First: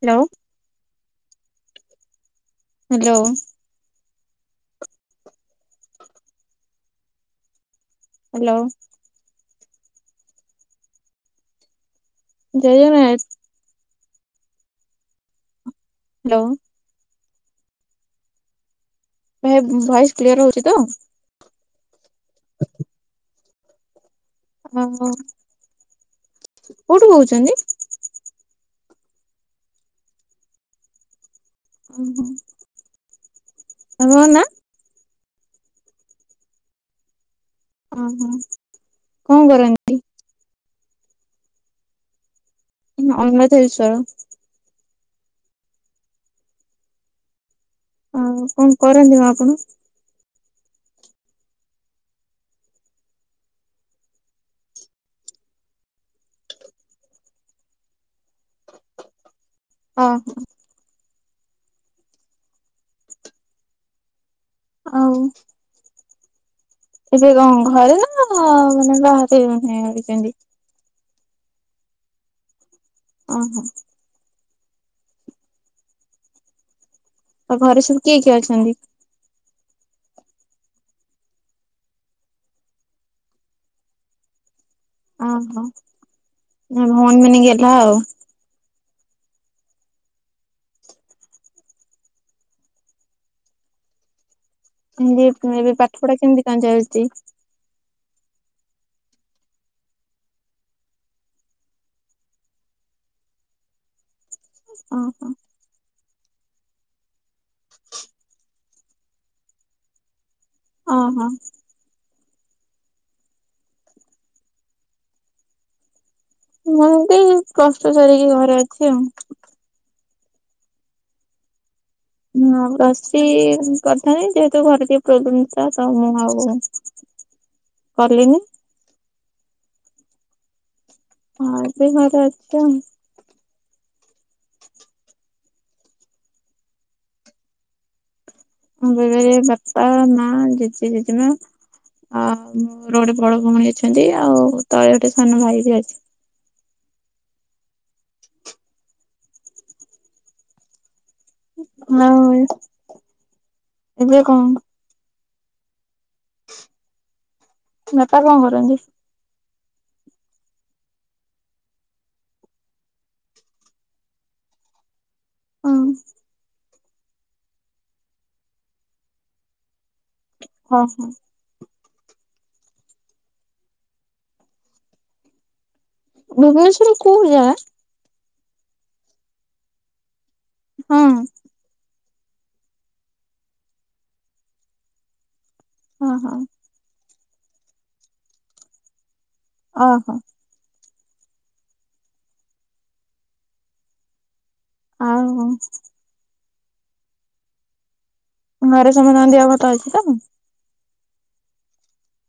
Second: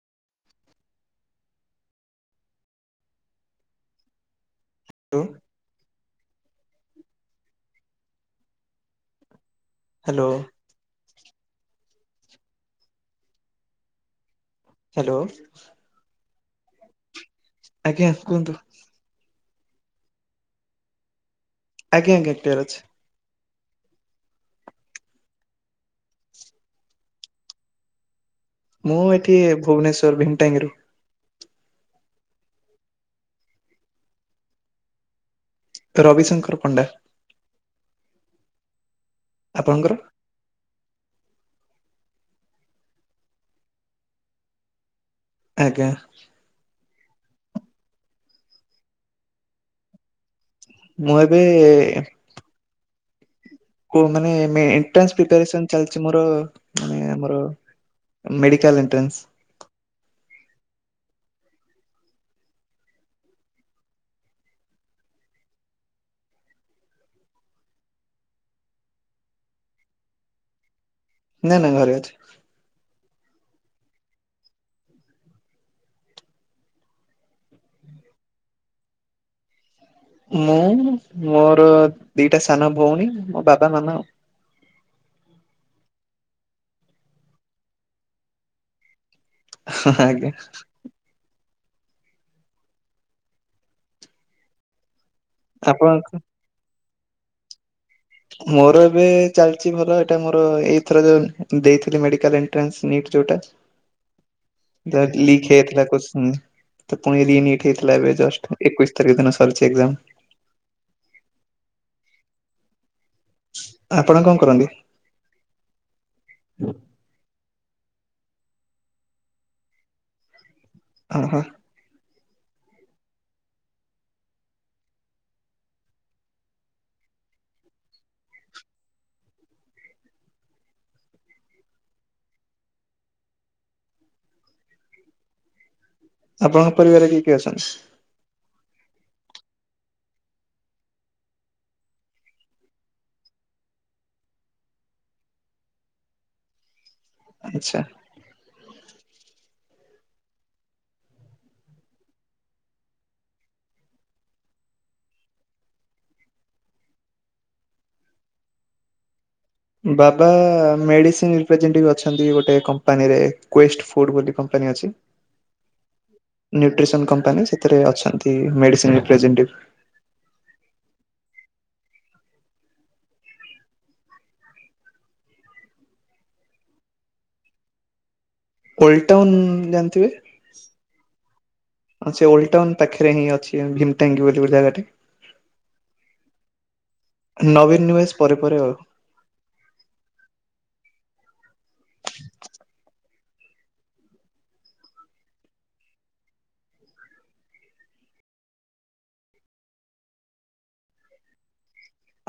Hello. Hello. ତୁଁ। Hello. Hello. ଜଏ Jagannath. Hello. Hello. ଆଜ୍ଞା କୁହନ୍ତୁ। ଭାଇ ଭଏସ କ୍ଲିୟର ହଉଛି ତ। ଆଜ୍ଞା ଆଜ୍ଞା କ୍ଳିୟର ଅଛି। ଓହୋ କଉଠୁ କଉଛନ୍ତି? ମୁଁ ଏଠି ଭୁବନେଶ୍ଵର ଭେଣ୍ଟାଙ୍ଗିରୁ। ଓ ହୋ। ତମ ନା ରବିଶଙ୍କର ପଣ୍ଡା। ଓହୋ କଣ ଆପଣଙ୍କର? କରନ୍ତି? ଅମଧେଶ୍ଵର। ଆଜ୍ଞା। ଆଉ କଣ କରନ୍ତି ମ ଆପଣ? ମୁଁ ଏବେ ଅ ମାନେ ଏଣ୍ଟ୍ରାନ୍ସ ପ୍ରିପାରେସନ୍ ଚାଲିଛି ମୋର ମାନେ ମର ମେଡିକାଲ ଏଣ୍ଟ୍ରାନ୍ସ। ହଁ ଆଉ ଏବେ କଣ ଘରେ ନା ମାନେ ବାହାରେ ରହିଛନ୍ତି? ନାଇଁ ନାଇଁ ଘରେ ଅଛି। ଓହୋ। ଆଉ ଘରେ ସବୁ କିଏ କିଏ ଅଛନ୍ତି? ମୁଁ ମୋର ଦିଟା ସାନ ଭଉଣୀ ମୋ ବାବା ମାମା ଆଉ। ଓହୋ ଭଉଣୀ ମାନେ ଗେହ୍ଲା ଆଉ। ହଁ ହଁ ଆଜ୍ଞା। କେମିତି ଏବେ ଆପଣ ପାଠ ପଢା କେମିତି କଣ ଚାଲିଛି? ମୋର ଏବେ ଚାଲିଛି ଭଲ ଏଟା ମୋର ଏଇଥର ଯୋଉ ଦେଇଥିଲି ମେଡିକାଲ ଏର୍ଣ୍ଟାନ୍ସ ନିଟ୍ ଯୋଉଟା। [inaudible] ଯ ଓହୋ ଲିକ୍ ହେଇଯାଇଥିଲା କଶ୍ଚିନ୍ ଯୁ ତ ପୁଣି ରିି ନିଟ ହେଇଥିଲା ଏବେ ଜଷ୍ଟ ଏକୋଇଶ ତାରିଖ ଦିନ ସରଛି ଏକ୍ଜାମ। ଓହୋ। ଆପଣ କଣ କରନ୍ତି? ମୁଁ ବି ପ୍ଲଷ୍ଟୁ ସାରିକି ଘରେ ଅଛି ଆଉ। ଓହୋ। ମୁଁ ପ୍ଲସ ଥ୍ରି କରିଥାନ୍ତି ଯେହେତୁ ଘରେ ଟିକେ ପ୍ରୋବ୍ଲେମ ଥିଲା ତ ମୁଁ ଆଉ କଲିନି ହଁ ଏବେ ଘରେ ଅଛି ଆଉ ଆପଣଙ୍କ ପରିବାରରେ କିଏ କିଏ ଅଛନ୍ତି? ଆମ ପରିବାରେ ବାପା ମା ଜେଜେ ଜେଜେମା ଆ ମୋର ଗୋଟେ ବଡ ଭଉଣୀ ଅଛନ୍ତି ଆଉ ତଳେ ଗୋଟେ ସାନ ଭାଇ ବି ଅଛି ଆଚ୍ଛା ହଉ ଏବେ କଣ ବାପା କଣ କରନ୍ତି? ବାବା ମେଡିସେନ୍ ରିପ୍ରେଜେଣ୍ଟିଭ୍ ଅଛନ୍ତି ଗୋଟେ କମ୍ପାନୀରେ କୁଏଷ୍ଟ ଫୁଡ୍ ବୋଲି କ ଆଜ୍ଞା ଅଛି। ହଁ ନିଉଟେସନ କମ୍ପାନୀ ସେଥି ରେ ଅଛନ୍ତି ମେଡ଼ିସିନି ପ୍ରେଜେଣ୍ଟ ଟିବି। ହଁ ହଁ। ଭୁବନେଶ୍ଵର କୋଉ ଜାଗା? ଓଲ୍ଡ ଟାଉନୁ ଜାଣିଥିବେ? ହଁ। ହଁ ସେ ଓ଼ଲ୍ଡ ଟାଉନୁ ପାଖରେ ହିଁ ଅଛି ଭୀମ ଟାଙ୍କ ବୋଲି ଜାଗା ଟେ। ହଁ ହଁ। ନବୀନି ନିବେଶ ପରେ ପରେ ଆଉ। ଅହଁ। ଆହଁ। ଘରେ ଶୁଣୁନାହାନ୍ତି ଆଉ କଥା ଅଛି ତ? [unintelligible]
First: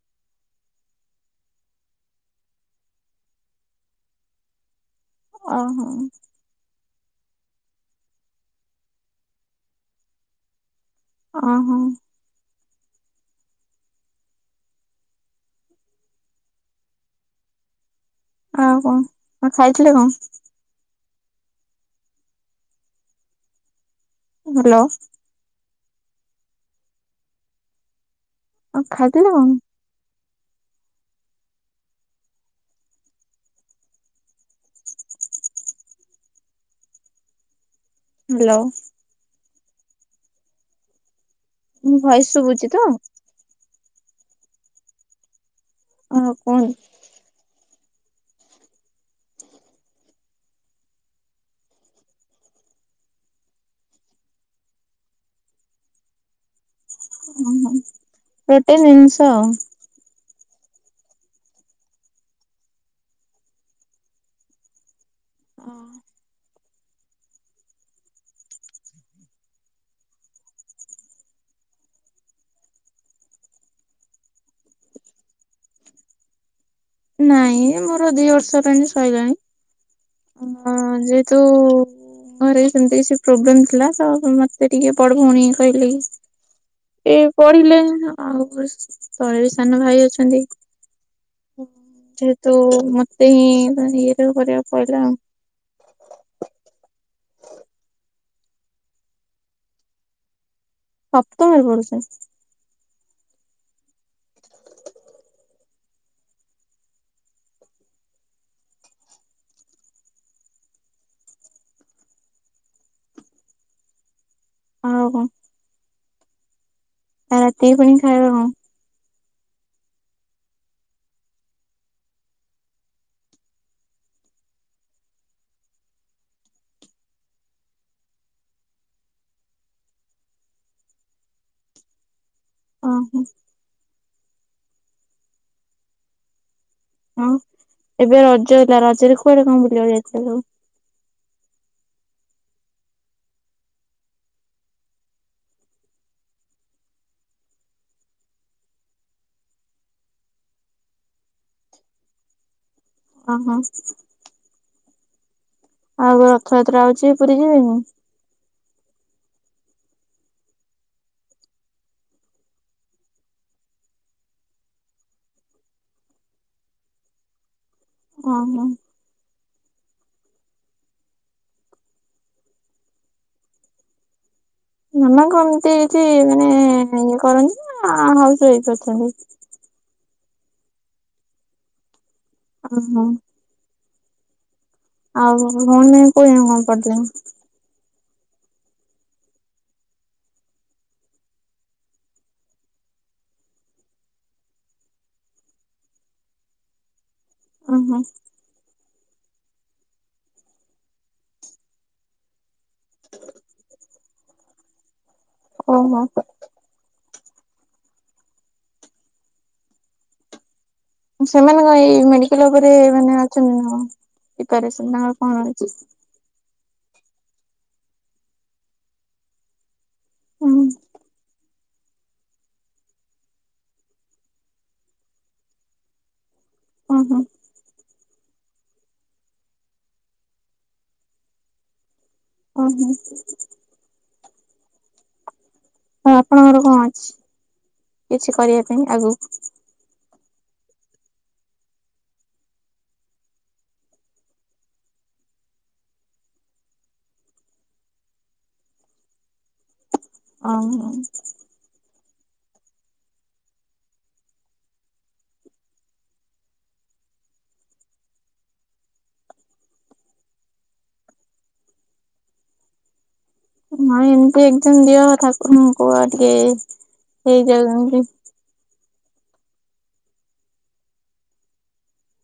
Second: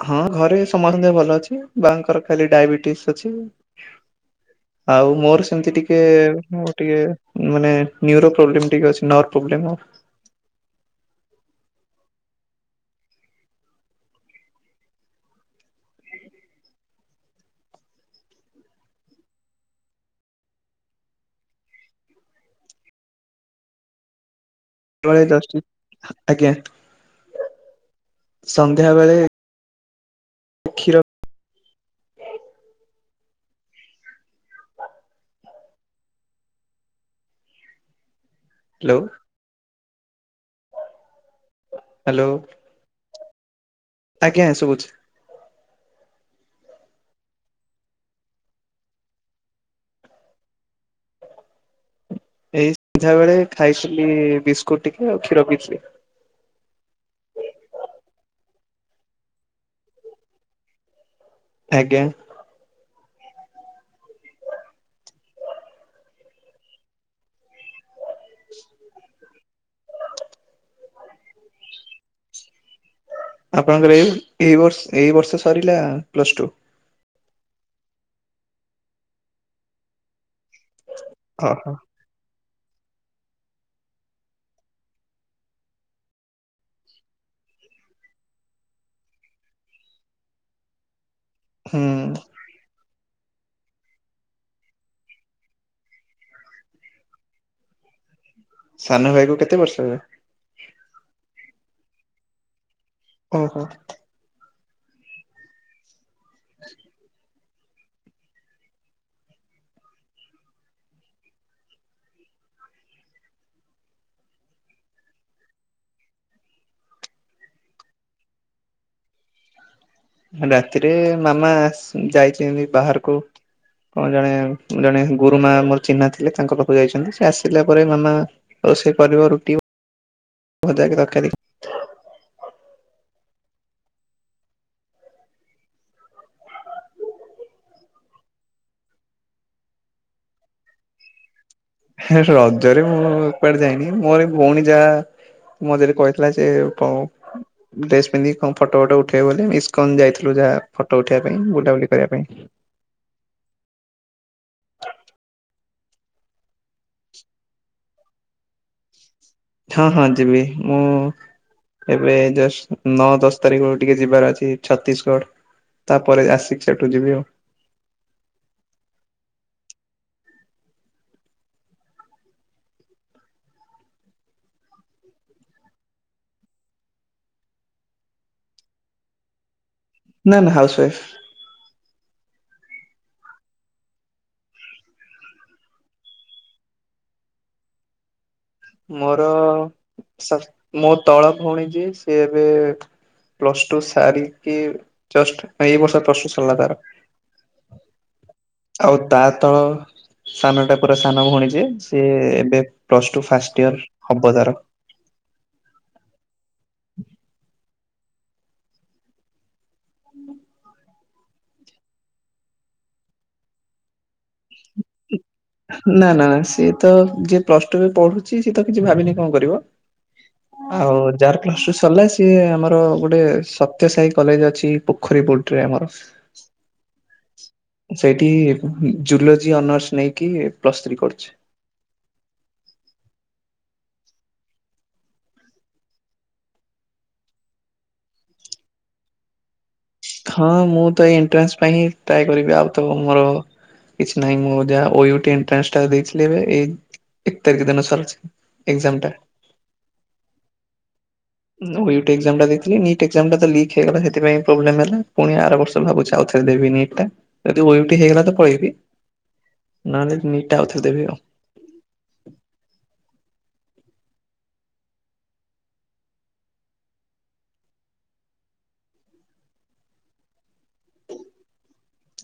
ହଁ ଘରେ ସମନ୍ତେ ଭଲ ଅଛି ବାଆଙ୍କର ଖାଲି ଡାଇବେଟିସ୍ ଅଛି। ଆଉ ମୋର ସେମିତି ଓହୋ ଟିକେ ମୋର ଟିକେ ମାନେ ନିଓରୋ ପ୍ରୋବ୍ଲେମ ଟିକେ ଅଛି ନର ପ୍ରୋବ୍ଲେମ- [unintelligible] ଆ ହଁ। ଆ ହଁ କଣ ଖାଇଥିଲେ କଣ? ହ୍ୟାଲୋ। [unintelligible] ଆଜ୍ଞା ଆଉ ସନ୍ଧ୍ୟାବେଳେ ଖାଇଥିଲେ କଣ? କ୍ଷୀର [unintelligible] ହ୍ୟାଲୋ। ହ୍ୟାଲୋ। ମୋ ହ୍ୟାଲୋ ଭଏସ ସୁବୁଚି ତ? ଆଜ୍ଞା ସବୁଚି। ଆଉ କଣ? ଏଇ ସନ୍ଧ୍ୟା ବେଳେ ଖାଇଥିଲି ବିସ୍କୁଟ ଟିକେ ଆଉ କ୍ଷୀର ପିଇଥିଲି। ଓହୋ ରେଟେ ଜିନିଷ ଆଉ। ଆଜ୍ଞା। ହଁ। [unintelligible] ଆପଣଙ୍କର ଏଇ ଏ ବର୍ଷ ଏଇ ବର୍ଷ ସରିଲା ପ୍ଲସ୍ ଟୁ। ନାଇଁ ମୋର ଦି ବର୍ଷ ପାଇଁ ସଇଲାଣି ଅଁ ଯେହେତୁ ଓହୋ ଘରେ ସେମିତି କିଛି ପ୍ରୋବ୍ଲେମ ଥିଲା ତ ମତେ ଟିକେ ବଡ଼ ଭଉଣୀ କହିଲେ। ଏ ପଢିଲେ ଆଉ ତଳେ ସାନ ଭାଇ ଅଛନ୍ତି। ହୁଁ ଯେହେତୁ ମତେ ହିଁ ଇଏଟ କରିବାକୁ ପଡିଲା। ସାନ ଭାଇ କୁ କେତେ ବର୍ଷ ଏବେ? ସପ୍ତମରେ ପଡୁଚି। ଅହଁ। [unintelligible] ହଉ କଣ? ଆଉ ରାତିକି ପୁଣି ଖାଇବା ଆଉ? ରାତିରେ ମାମା ଯାଇଚନ୍ତି ବାହାରକୁ କଣ ଜଣେ ଜଣେ ଗୁରୁ ମା ମୋର ଚିହ୍ନା ଥିଲେ ତାଙ୍କ ପାଖକୁ ଯାଇଛନ୍ତି ସେ ଆସିଲା ପରେ ମାମା ରୋଷେଇ କରିବ ରୁଟି ଭଜା କି ତରକରି। ଅ ହଁ। ହଁ ଏବେ ରଜ ହେଲା ରଜରେ କୁଆଡେ କଣ ବୁଲିବାକୁ ଯାଇଥିଲେ ସବୁ। ରଜରେ ମୁଁ କୁଆଡେ ଯାଇନି ମୋର ଭଉଣୀ ଯାହା ମୋ ଯେରି କହିଥିଲା ଯେ ପ ଡ୍ରେସ ପିନ୍ଧି କଣ ଫଟୋ ଫଟ ଉଠେଇବ ବୋଲେ ଇସ୍କନ ଯାଇଥିଲୁ ଯାହା ଫଟୋ ଉଠେଇବା ପାଇଁ ବୁଲାବୁଲି କରିବା ପାଇଁ। ଓହୋ। ଆଉ ଗୋ ରଥଯାତ୍ରା ଆଉଛି ପୁରୀ ଯିବେନି। ହଁ ହଁ ଯିବି ମୁଁ ଏବେ ଜଷ୍ଟ ନଅ ଦଶ ତାରିଖରୁ ଟିକେ ଯିବାର ଅଛି ଛତିଶଗଡ। ତାପରେ ଆସିକି ସେଠୁ ଯିବି ଆଉ। ହଁ ହଁ। ମାମା ଏମତି କିଛି ମାନେ ଇଏ କରନ୍ତି ନା ହାଉସ ୱାଇଫ ଅଛନ୍ତି? ନା ନା ହାଉସୱାଇଫ୍। ଓହୋ। ଆଉ ହଣ ନାାଇ କହ କଣ ପଡିଲ [inaudible] ମୋର ସ ମୋ ତଳ ଭଉଣୀ ଯେ ସିଏ ଏବେ ପ୍ଲସ ଟୁ ସାରିକି ଜଷ୍ଟ ଏଇ ବର୍ଷ ପ୍ଲସ ଟୁ ସାରିଲା ତାର। ଓହୋ। ଆଉ ତା ତଳ ସାନ ଟା ପୁରା ସାନ ଭଉଣୀ ଯିଏ ସିଏ ଏବେ ପ୍ଲସ ଟୁ ଫାଷ୍ଟ ଇୟର ହବ ତାର। ଓହୋ। ସେମାନଙ୍କ ଏଇ ମେଡିକାଲ ଉପରେ ମାନେ ଅଛନ୍ତି ନା। ପ୍ରିପାରେସନ ତାଙ୍କର କଣ ଅଛି? ନା ନା ସେ ତ ଯିଏ ପ୍ଲସ ଟୁରେ ପଢୁଛି ସିଏ ତ କିଛି ଭାବିନି କଣ କରିବ ହୁଁ ଆଉ ଯାର ପ୍ଲସ ଟୁ ସରିଲା ସିଏ ଆମର ଗୋଟେ ସତ୍ୟ ସାହି କଲେଜ ଅଛି ପୋଖରୀ ବୋଟରେ ଆମର ହଁ ହଁ। ସେଇଠି ଜୁଲୋଜି ଅନର୍ସ ନେଇକି ପ୍ଲସ୍ ଥ୍ରୀ କରୁଛି। ଓହୋ। ହଁ ଆପଣଙ୍କର କଣ ଅଛି କିଛି କରିବା ପାଇଁ ଆଗକୁ? ଥ ମୁଁ ତ ଏଇ ଏଣ୍ଟ୍ରାନ୍ସ ପାଇଁ ହିଁ ଟ୍ରାଏ କରିବି ଆଉ ତ ମୋର କିଛି ନାହିଁ ମୁଁ ଯାହା ଓ ଇଉ ଟି ଏଣ୍ଟରାନ୍ସ ଦେଇଥିଲି ଏବେ ଏଇ ଏକ ତାରିଖ ଦିନ ସରିଛି। ଏକଜାମ୍ ଟା। ଓହୋ। ମୁଁ ଇଉଟି ଏକଜାମଟା ଦେଇଥିଲି ନିଟ ଏକଜାମଟା ତ ଲିକ୍ ହେଇଗଲା ସେଥିପାଇଁ ପ୍ରୋବ୍ଲେମ୍ ହେଲା ପୁଣି ଆର ଭାବୁଛି ଆଉଥରେ ଦେବି ନିଟ ଟା ଯଦି ଓଉଟି ହେଇଗଲା ତ ପଳେଇବି। ନହେଲେ ନିଟ୍ ଟା ଆଉଥାରେ ଦେବି ଆଉ। ହଁ ଏମିତି ଏକଜାମ୍ ଦିଅ ଠାକୁରଙ୍କୁ କୁହ ଟିକେ ହେଇଯାଉ ଏମତି।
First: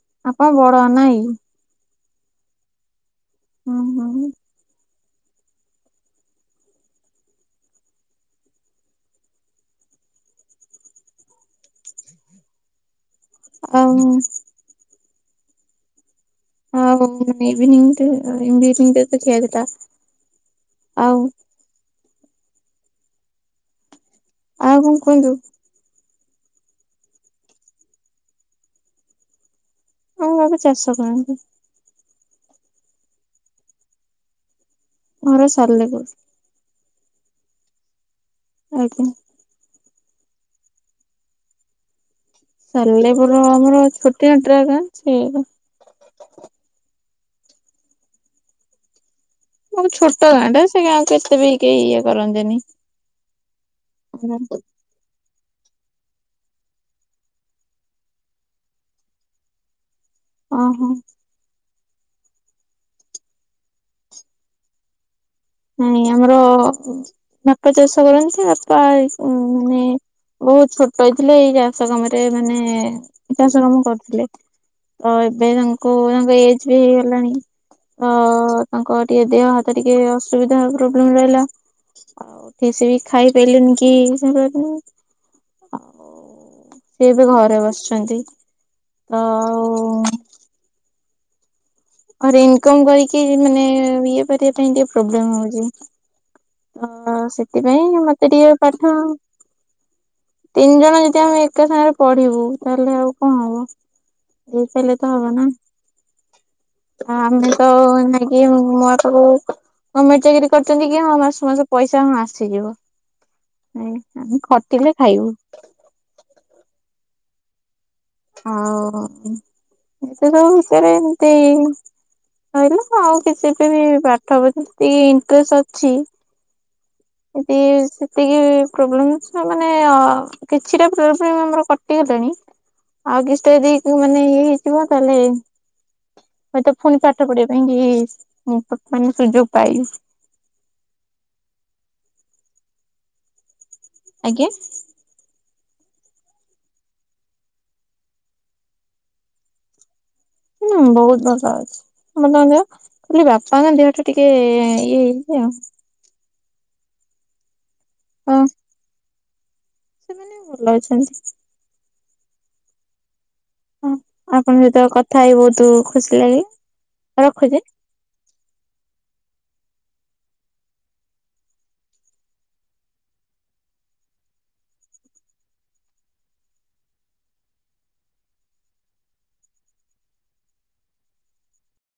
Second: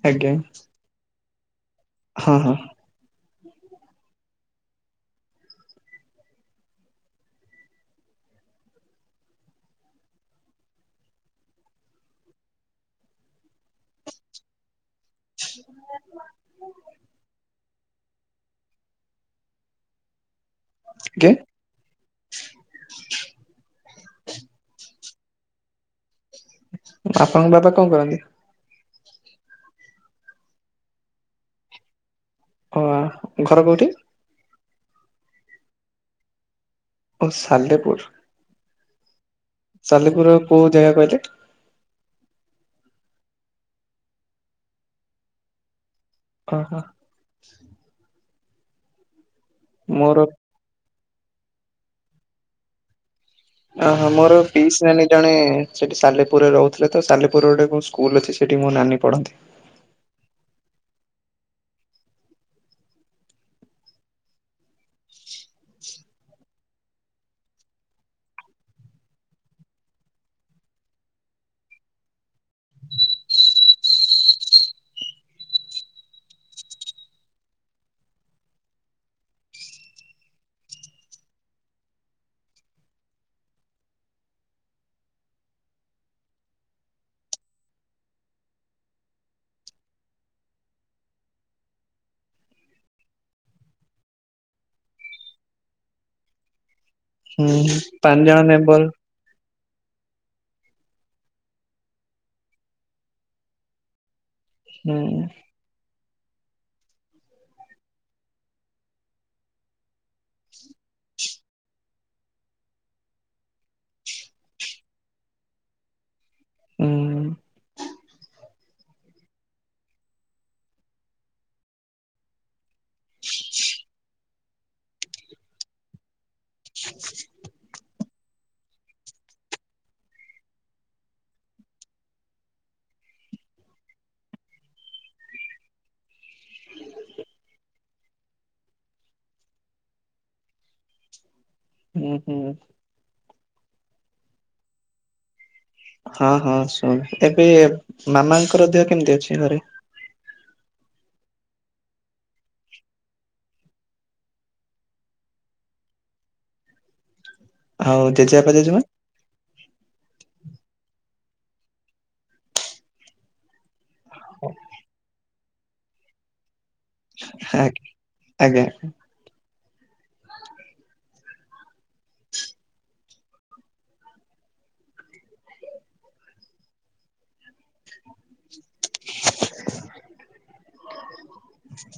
ଆଜ୍ଞା। ଆପଣ ବଡ ନାଇଁ? ହଁ ହଁ। ହଁ ହଁହୁଁ। ହଉ। [unintelligible] ହଉ ଇଭିନିଂଇନି ତ ଖିଆଥିଲା [inaudible] କି ଆଉ କଣ କୁହନ୍ତୁ। ଆପଣଙ୍କ ବାପା କଣ କରନ୍ତି? ଆମ ବାବା ଚାଷ କରନ୍ତି। ଅ ଆ ଘର କୋଉଠି? ଘର ସାଲେପୁର। ଓ ସାଲେପୁର। ଆଜ୍ଞା। ସାଲେପୁର କୋଉ ଜାଗା କହିଲେ? ସାଲେପୁର ଆମର ଛୋଟିଆ [unintelligible] ଓ ହୋ। ବୋହୁତ ମୋର ଛୋଟ ଗାଁ ଟା ସେ ଗାଁକୁ ଏତେ ବି କେହି ଇଏ କରନ୍ତିନି। ଓହୋ ମୋର ପିସ୍ ନାନୀ ଜଣେ ସେଠି ସାଲେପୁରରେ ରହୁଥିଲେ ତ ସାଲେପୁର ଗୋଟେ ସ୍କୁଲ ଅଛି ସେଠି ମୋ ନାନୀ ପଢନ୍ତି। ଓହୋ। [inaudible] ନାଇ ଆମର ବାପା ଚାଷ କରନ୍ତି। ବାପା ମାନେ ବୋହୁତ ଛୋଟ ହେଇଥିଲେ ଏଇ ଚାଷ କାମରେ ମାନେ ଚାଷ କାମ କରୁଥିଲେ। ତ ଏବେ ତାଙ୍କୁ ତାଙ୍କ ଏଜ ବି ହେଇଗଲାଣି। ତ ତାଙ୍କ ଟିକେ ଦେହ ହାତ ଟିକେ ଅସୁବିଧା ପ୍ରୋବ୍ଲେମ ରହିଲା ଆଉ ଠିକ ସେ ବି ଖାଇପାଇଲେନି କି ସେ [unintelligible] ସିଏ ବି ଘରେ ବସିଛନ୍ତି ତ ଆଉ ଘରେ ଇନକମ କରିକି ମାନେ ଇଏ କରିବା ପାଇଁ ଟିକେ ପ୍ରୋବ୍ଲେମ ହଉଛି। ତ ହୁଁ ସେଥିପାଇଁ ପାଞ୍ଚ ମତେ ଜଣ ଟିକେ ମେମ୍ବର ପାଠ ତିନି ଜଣ ଯଦି ଆମେ ଏକା ସାଙ୍ଗରେ ପଢିବୁ ତାହେଲେ ଆଉ କଣ ହବ। ଦେଇ ହୁଁ ପାଇଲେ ତ ହବ ନା। ଆମେ ତ ନାଇକି ମୋ ପାଖକୁ ଗମେଣ୍ଟ ଚାକିରି କରିୁଛନ୍ତି କି ହଁ ମାସ ମାସ କୁ ମାସ ପଇସା ହଁ ଆସିଯିବ ନାଇ ଆମେ ଖଟିଲେ ଖାଇବୁ। ହୁଁ। ହଉ ଏତେ ସବୁ ଭିତରେ ଏମିତି କହିଲ ଆଉ କିଛି ବି ବି ପାଠ [unintelligible] ଯେତିକି ଇଣ୍ଟରେଷ୍ଟ ଅଛି [inaudible] ଏତୀ ସେତିକି ପ୍ରୋବ୍ଲେମ ମାନେ ଆ କିଛିଟା ପ୍ରୋବଲେମ୍ ଆମର କଟିଗଲାଣି। ଆଉ କିଛିଟା ଯଦି ମାନେ ଇଏ ହେଇଯିବ ତାହେଲେ ହୁଏତ ପୁଣି ପାଠ ପଢିବା ପାଇଁ କି ମାନେ ସୁଯୋଗ ପାଇବି। ଉଁ ହୁଁ। ଆଜ୍ଞା। ହଁ ହଁ ଶୁଣୁଛି ଏବେ ମାମାଙ୍କର ଦେହ କେମିତି ଅଛି ଘରେ? ହୁଁ ବୋହୁତ ଭଲ ଅଛି। ସମତଙ୍କ ଦେହ ଖାଲି ବାପାଙ୍କ ଦେହ ଟା ଟିକେ ଇଏ ହେଇଛି ଆଉ। ଆଉ ହଁ ଜେଜେବାପା ଜେଜମା? ସେମାନେ ଭଲ ଅଛନ୍ତି। ହଁ ଆପଣଙ୍କ ସହିତ କଥା ହେଇ ବହୁତ ଖୁସି ଲାଗେ। ଆଜ୍ଞା ଆଜ୍ଞା। [inaudible] [inaudible]